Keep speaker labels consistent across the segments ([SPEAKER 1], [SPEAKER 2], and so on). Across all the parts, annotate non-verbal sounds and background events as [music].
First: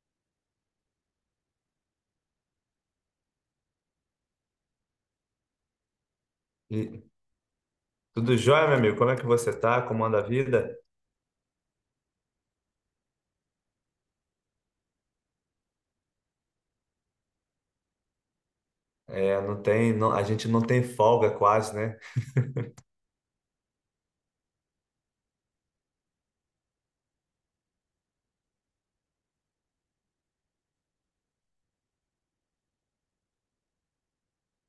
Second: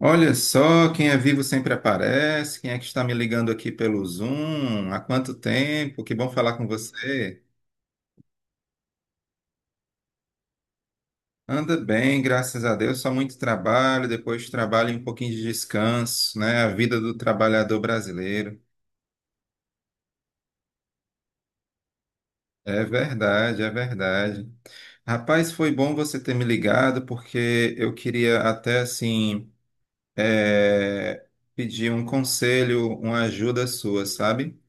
[SPEAKER 1] Olha só, quem é vivo sempre aparece. Quem é que está me ligando aqui pelo Zoom? Há quanto tempo? Que bom falar com
[SPEAKER 2] E
[SPEAKER 1] você.
[SPEAKER 2] tudo jóia, meu amigo? Como é que você tá? Como anda a vida?
[SPEAKER 1] Anda bem, graças a Deus. Só muito trabalho, depois de trabalho e um pouquinho de descanso, né? A vida do trabalhador brasileiro.
[SPEAKER 2] É, não tem, não- a gente não tem folga quase, né?
[SPEAKER 1] É verdade, é verdade. Rapaz, foi bom você ter me ligado, porque eu queria até assim, eh, pedir um conselho, uma ajuda sua, sabe?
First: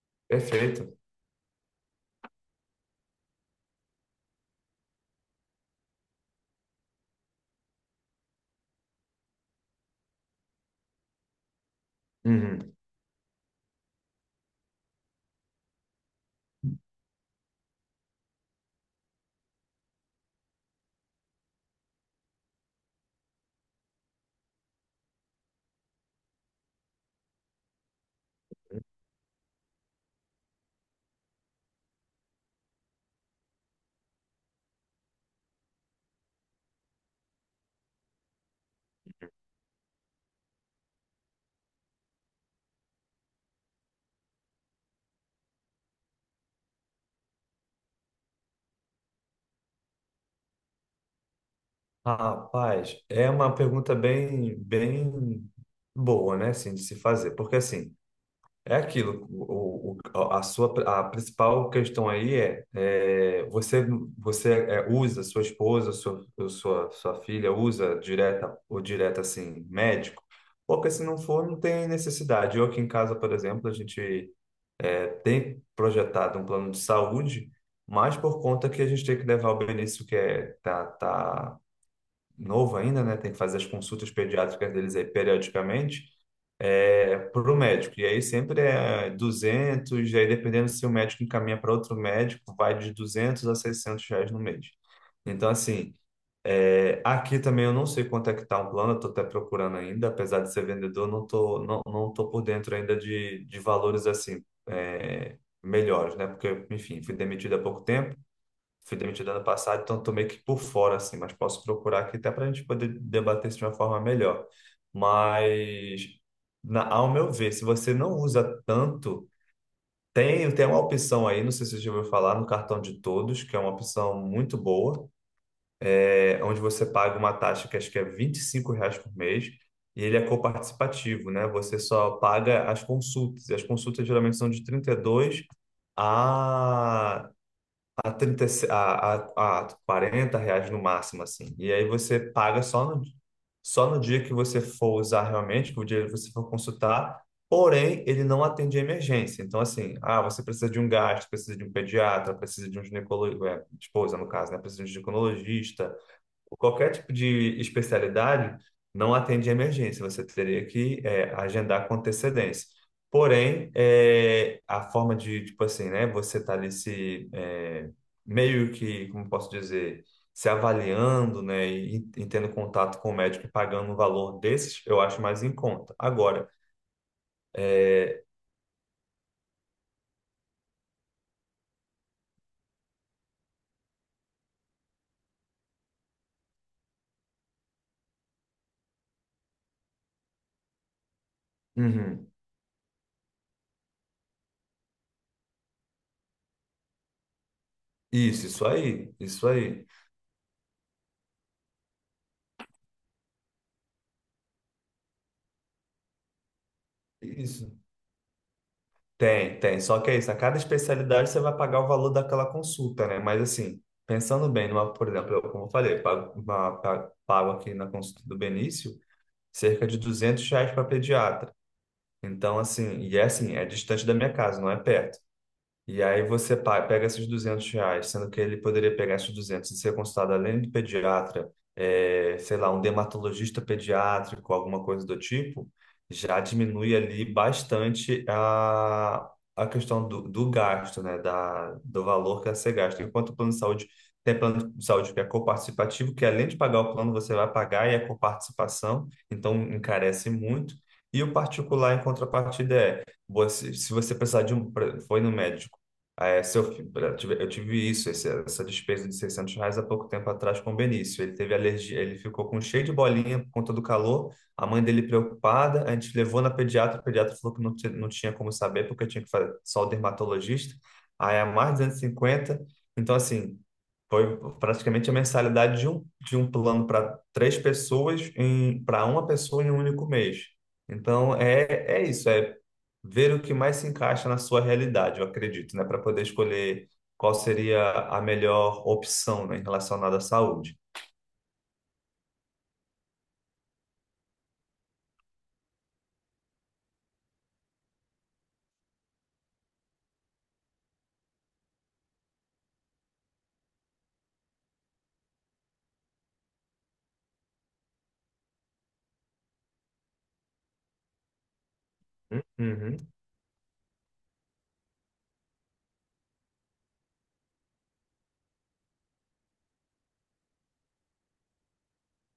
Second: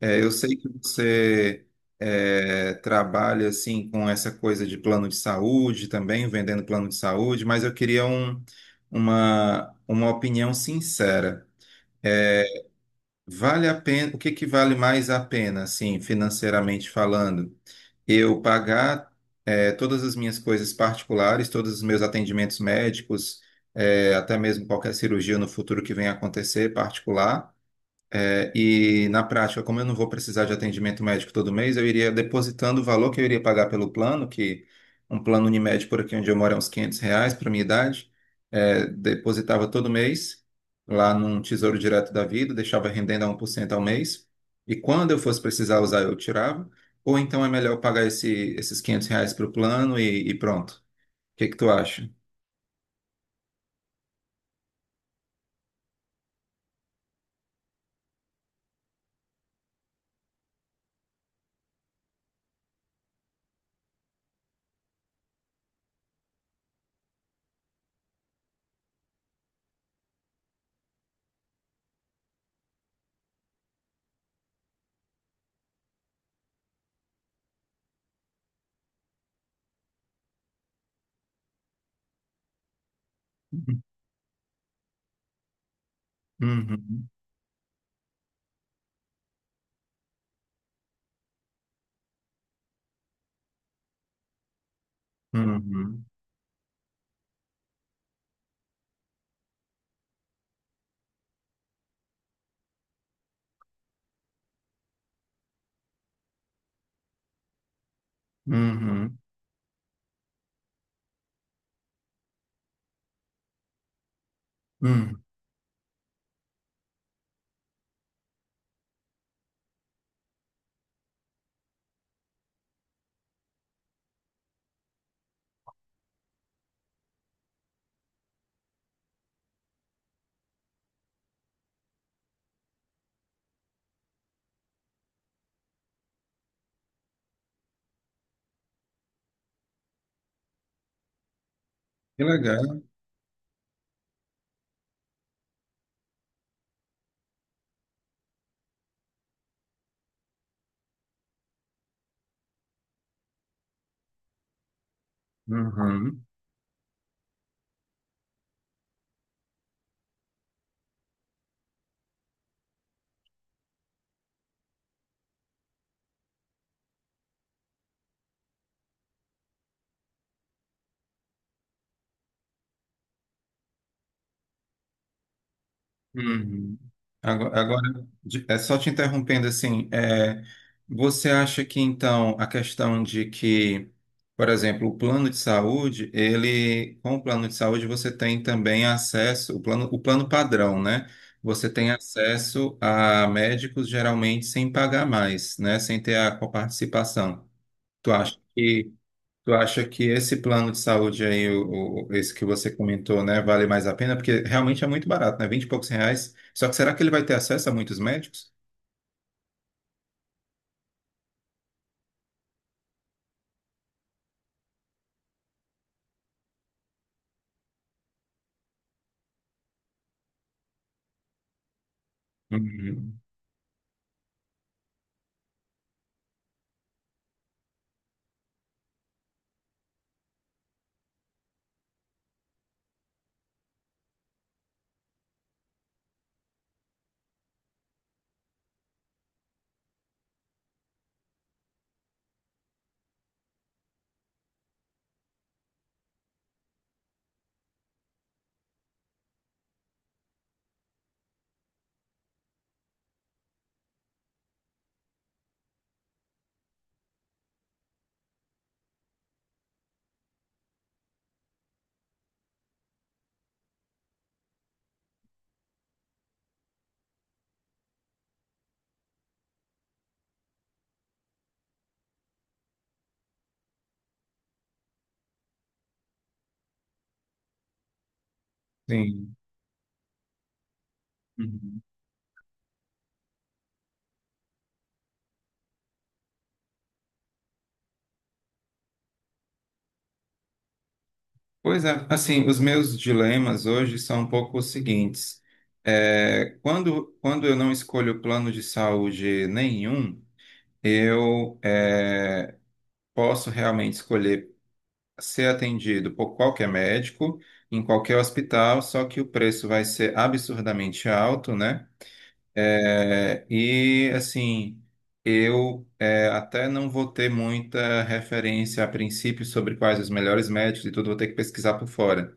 [SPEAKER 1] É, eu sei que
[SPEAKER 2] Perfeito.
[SPEAKER 1] você trabalha assim com essa coisa de plano de saúde também, vendendo plano de saúde, mas eu queria uma opinião sincera. É,
[SPEAKER 2] Uhum.
[SPEAKER 1] vale a pena, o que que vale mais a pena, assim, financeiramente falando? Eu pagar todas as minhas coisas particulares, todos os meus atendimentos médicos, até mesmo qualquer cirurgia no futuro que venha a acontecer particular. E na prática, como eu não vou precisar de atendimento médico todo mês, eu iria depositando o valor que eu iria pagar pelo plano, que um plano Unimed por aqui onde eu moro é uns R$ 500 para minha idade. Depositava todo mês lá num Tesouro Direto da Vida, deixava rendendo a 1% ao mês, e quando eu fosse precisar usar, eu tirava, ou então é melhor eu pagar esse, esses R$ 500 para o plano e pronto. O que que tu acha?
[SPEAKER 2] Rapaz, é uma pergunta bem, bem boa, né, assim, de se fazer, porque assim, é aquilo, a sua, a principal questão aí é, você usa sua esposa, sua filha usa direta ou direta, assim, médico? Porque se não for, não tem necessidade. Eu aqui em casa, por exemplo, a gente tem projetado um plano de saúde, mas por conta que a gente tem que levar o Benício, que tá novo ainda, né? Tem que fazer as consultas pediátricas deles aí periodicamente,
[SPEAKER 1] Uhum,
[SPEAKER 2] para o médico. E aí sempre é 200, e aí dependendo se o médico encaminha para outro médico, vai de R$ 200 a R$ 600 no mês. Então, assim,
[SPEAKER 1] uhum,
[SPEAKER 2] aqui também eu não sei quanto é que tá o plano, eu tô até procurando ainda, apesar de ser vendedor, não tô por dentro ainda de valores assim, melhores, né? Porque, enfim, fui demitido há pouco tempo, fui
[SPEAKER 1] uhum,
[SPEAKER 2] demitido ano passado, então tô meio que por fora, assim, mas posso procurar aqui até para a gente poder debater isso de uma forma melhor.
[SPEAKER 1] uhum.
[SPEAKER 2] Mas, ao meu ver, se você não usa tanto, tem uma opção aí, não sei se você já ouviu falar, no cartão de todos, que é uma opção muito boa, onde você paga uma taxa que acho que é R$ 25 por mês e ele é coparticipativo, né? Você só paga as consultas. E as consultas geralmente são de 32 a, 30, a R$ 40 no máximo, assim. E aí você
[SPEAKER 1] Que
[SPEAKER 2] paga
[SPEAKER 1] legal.
[SPEAKER 2] só no dia que você for usar realmente, que o dia que você for consultar, porém ele não atende a emergência. Então, assim, você precisa de um gastro, precisa de um pediatra, precisa de um ginecologia, esposa no caso, né? Precisa de um ginecologista,
[SPEAKER 1] Uhum.
[SPEAKER 2] Qualquer tipo de especialidade não atende emergência, você teria que agendar com antecedência. Porém, a forma de, tipo assim, né, você tá ali se, meio que, como posso dizer, se avaliando, né, e tendo contato com o médico e pagando um valor desses, eu acho mais em conta. Agora,
[SPEAKER 1] Uhum. Agora,
[SPEAKER 2] é,
[SPEAKER 1] é só te interrompendo assim, você acha que então a questão de que, por exemplo, o plano de saúde, ele, com o plano de saúde você tem também acesso, o plano padrão, né? Você tem
[SPEAKER 2] uhum.
[SPEAKER 1] acesso a médicos geralmente sem pagar mais, né? Sem ter a coparticipação. Tu acha
[SPEAKER 2] Isso
[SPEAKER 1] que
[SPEAKER 2] aí, isso
[SPEAKER 1] Tu
[SPEAKER 2] aí.
[SPEAKER 1] acha que esse plano de saúde aí, esse que você comentou, né, vale mais a pena? Porque realmente é muito barato, né? Vinte e poucos reais. Só que será que ele vai ter acesso
[SPEAKER 2] isso.
[SPEAKER 1] a muitos médicos?
[SPEAKER 2] Tem, tem. Só que é isso, a cada especialidade você vai pagar o valor daquela consulta, né? Mas assim, pensando bem, por exemplo, eu, como eu falei, pago aqui na consulta do Benício cerca de R$ 200 para pediatra. Então, assim, e
[SPEAKER 1] Uhum.
[SPEAKER 2] é assim, é distante da minha casa, não é perto. E aí você pega esses R$ 200, sendo que ele poderia pegar esses 200, e ser consultado além do pediatra, sei lá, um dermatologista pediátrico, alguma coisa do tipo, já diminui ali bastante a questão do gasto, né? Do valor que a ser gasto. Enquanto o plano de saúde tem plano de saúde que é coparticipativo, que além de pagar o plano, você vai pagar e é coparticipação, então encarece muito. E o particular, em contrapartida, é se você precisar de um, foi no médico. É, se eu, fi- eu tive isso, essa despesa de R$ 600 há pouco tempo atrás com o Benício. Ele teve alergia, ele ficou com cheio de bolinha por conta do calor, a mãe dele preocupada, a gente levou na pediatra, o pediatra falou que não, não tinha como saber porque tinha que fazer só o dermatologista, aí é mais 250, então assim, foi praticamente a mensalidade de um plano para 3 pessoas, para uma
[SPEAKER 1] Sim.
[SPEAKER 2] pessoa em um único mês. Então
[SPEAKER 1] Uhum.
[SPEAKER 2] é isso, é ver o que mais se encaixa na sua realidade, eu acredito, né? Para poder escolher qual seria a melhor opção, né, relacionada à saúde.
[SPEAKER 1] Pois é, assim, os meus dilemas hoje são um pouco os seguintes. É, quando eu não escolho plano de saúde nenhum, eu é, posso realmente escolher ser atendido por qualquer médico, em qualquer hospital, só que o preço vai ser absurdamente alto, né?
[SPEAKER 2] Hum. Uhum.
[SPEAKER 1] É, e assim, até não vou ter muita referência a princípio sobre quais os melhores médicos e tudo, vou ter que pesquisar por fora.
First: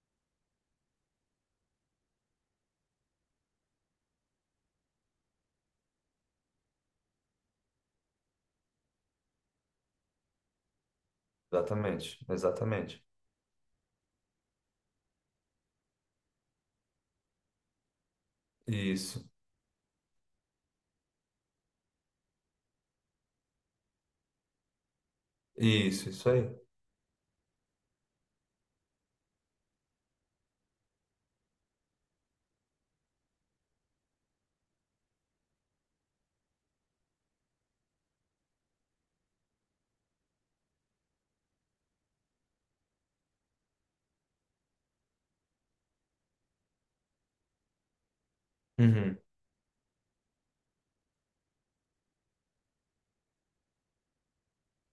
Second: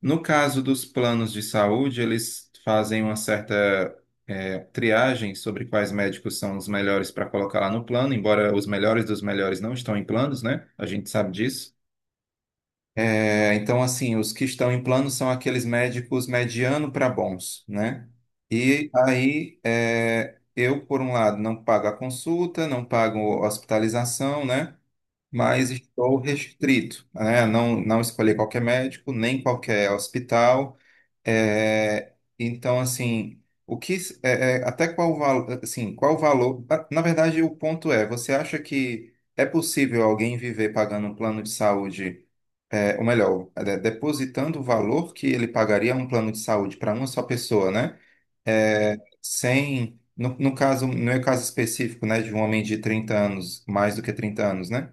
[SPEAKER 1] No caso dos planos de saúde, eles fazem uma certa triagem sobre quais médicos são os melhores para colocar lá no plano, embora os melhores dos melhores não estão em planos, né? A gente sabe disso.
[SPEAKER 2] Exatamente, exatamente.
[SPEAKER 1] É, então, assim, os que estão em plano são aqueles médicos mediano para bons, né? E
[SPEAKER 2] Isso,
[SPEAKER 1] aí, é, eu, por um lado, não pago a consulta, não pago hospitalização, né? Mas
[SPEAKER 2] isso,
[SPEAKER 1] estou
[SPEAKER 2] isso aí.
[SPEAKER 1] restrito, né? Não, não escolhi qualquer médico, nem qualquer hospital. É, então, assim, o que até qual valor, assim, qual o valor? Ah, na verdade, o ponto é, você acha que é possível alguém viver pagando um plano de saúde, ou melhor, depositando o valor que ele pagaria a um plano de saúde para uma só pessoa, né? É,
[SPEAKER 2] Uhum,
[SPEAKER 1] sem, no caso, no meu caso específico, né, de um homem de 30 anos, mais do que 30 anos, né?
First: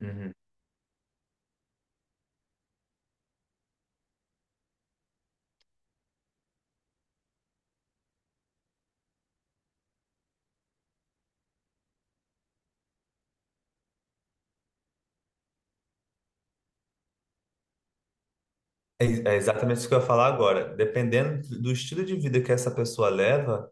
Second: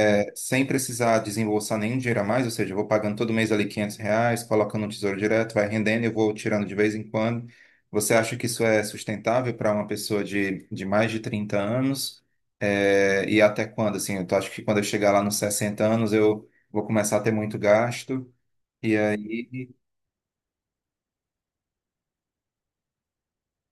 [SPEAKER 2] uhum.
[SPEAKER 1] sem precisar desembolsar nenhum dinheiro a mais, ou seja, eu vou pagando todo mês ali R$ 500, colocando no Tesouro Direto, vai rendendo, e eu vou tirando de vez em quando. Você acha que isso é sustentável para uma pessoa de mais de 30 anos? É, e até quando? Assim, acho que quando eu chegar lá nos 60 anos, eu vou começar a ter muito gasto, e
[SPEAKER 2] É, é,
[SPEAKER 1] aí.
[SPEAKER 2] exatamente isso que eu ia falar agora. Dependendo do estilo de vida que essa pessoa leva,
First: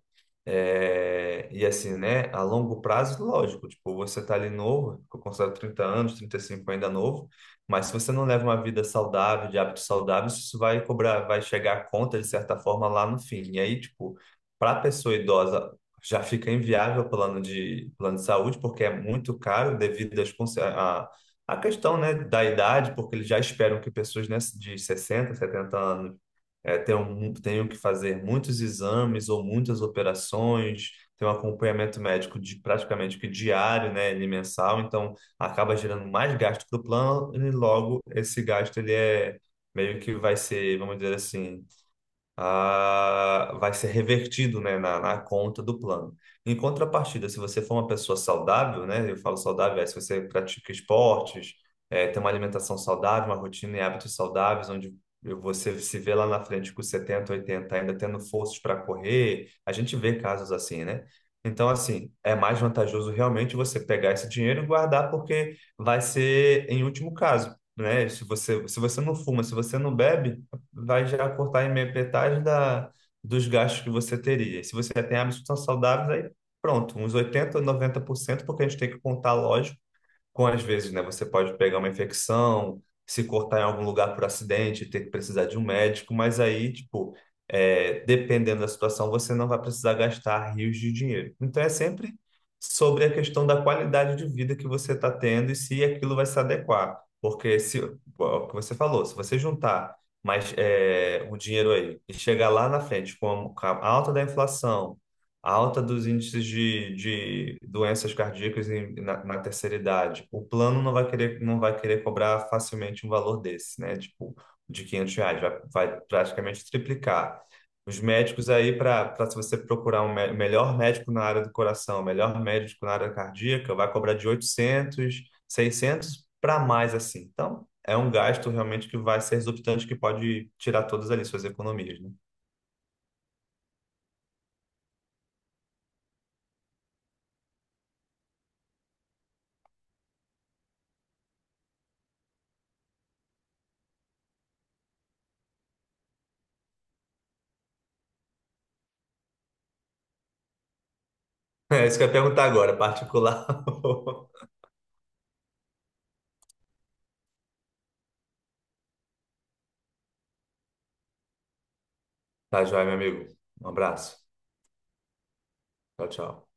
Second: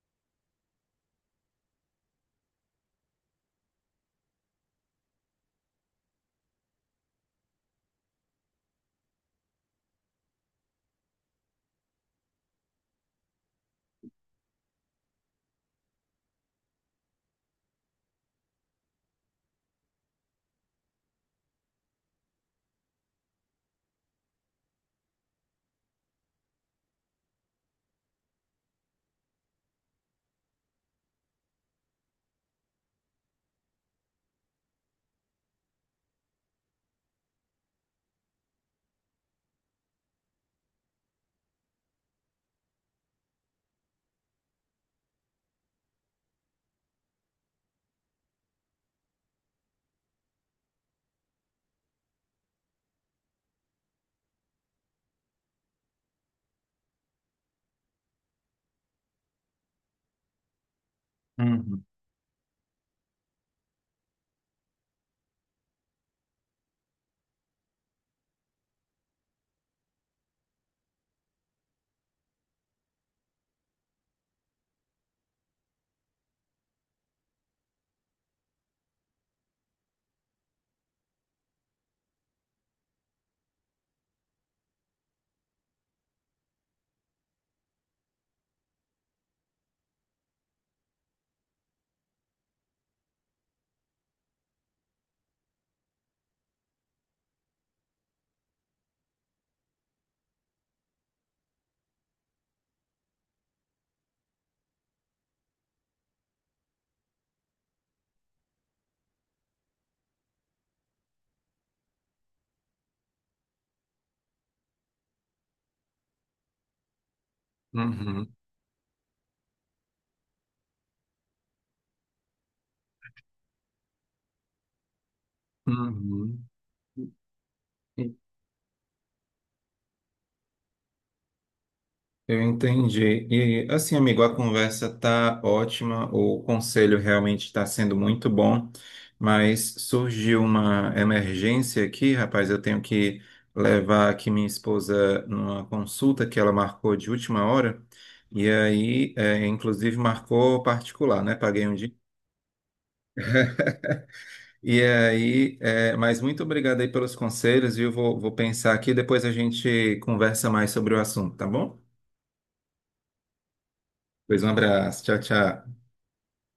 [SPEAKER 2] É, e assim, né, a longo prazo, lógico, tipo, você tá ali novo, eu considero 30 anos, 35 ainda novo, mas se você não leva uma vida saudável, de hábitos saudáveis, isso vai cobrar, vai chegar à conta, de certa forma, lá no fim. E aí, tipo, para a pessoa idosa, já fica inviável o plano de saúde, porque é muito caro devido às, a questão, né, da idade, porque eles já esperam que pessoas, né, de 60, 70 anos tenho que fazer muitos exames ou muitas operações, tenho um acompanhamento médico de praticamente que diário, né, ele mensal, então acaba gerando mais gasto para o plano e logo esse gasto ele é meio que vai ser, vamos dizer assim, vai ser revertido, né, na conta do plano. Em contrapartida, se você for uma pessoa saudável, né, eu falo saudável, é se você pratica esportes, tem uma alimentação saudável, uma rotina e hábitos saudáveis, onde você se vê lá na frente com 70, 80, ainda tendo forças para correr, a gente vê casos assim, né? Então,
[SPEAKER 1] Uhum,
[SPEAKER 2] assim, é mais vantajoso realmente você pegar esse dinheiro e guardar, porque vai ser em último caso, né? Se você não fuma, se você não bebe, vai já cortar em metade dos gastos que você teria. E se você já tem hábitos que são saudáveis, aí pronto, uns 80, 90%, porque a gente tem que contar, lógico, com às vezes, né, você pode pegar uma infecção, se cortar em algum lugar por acidente, ter que precisar de um médico, mas aí, tipo, dependendo da situação, você não vai precisar gastar rios de dinheiro. Então é sempre sobre a questão da qualidade de vida que você está tendo e se aquilo vai se adequar. Porque se, o que você falou, se você juntar mais o dinheiro aí e chegar lá na frente com a alta da inflação, a alta dos índices de doenças cardíacas na terceira idade. O plano não vai querer cobrar facilmente um valor desse, né? Tipo, de R$ 500, vai praticamente triplicar. Os
[SPEAKER 1] uhum,
[SPEAKER 2] médicos aí, para se você procurar um melhor médico na área do coração, melhor médico na área cardíaca, vai cobrar de 800, 600
[SPEAKER 1] uhum.
[SPEAKER 2] para mais assim. Então, é um gasto realmente que vai ser exorbitante, que pode tirar todas ali suas economias, né? [laughs]
[SPEAKER 1] Eu entendi. E assim, amigo, a conversa tá ótima, o conselho realmente está sendo muito bom, mas surgiu uma emergência aqui, rapaz. Eu tenho que levar aqui minha esposa numa consulta que ela marcou de última hora, e aí, inclusive, marcou particular, né? Paguei um
[SPEAKER 2] É
[SPEAKER 1] dia.
[SPEAKER 2] isso que eu ia perguntar agora, particular. [laughs]
[SPEAKER 1] E aí, mas muito obrigado aí pelos conselhos, viu? Vou pensar aqui, depois a gente conversa mais sobre o assunto, tá bom?
[SPEAKER 2] Tá joia, meu amigo. Um abraço.
[SPEAKER 1] Pois um abraço, tchau, tchau.
[SPEAKER 2] Tchau, tchau.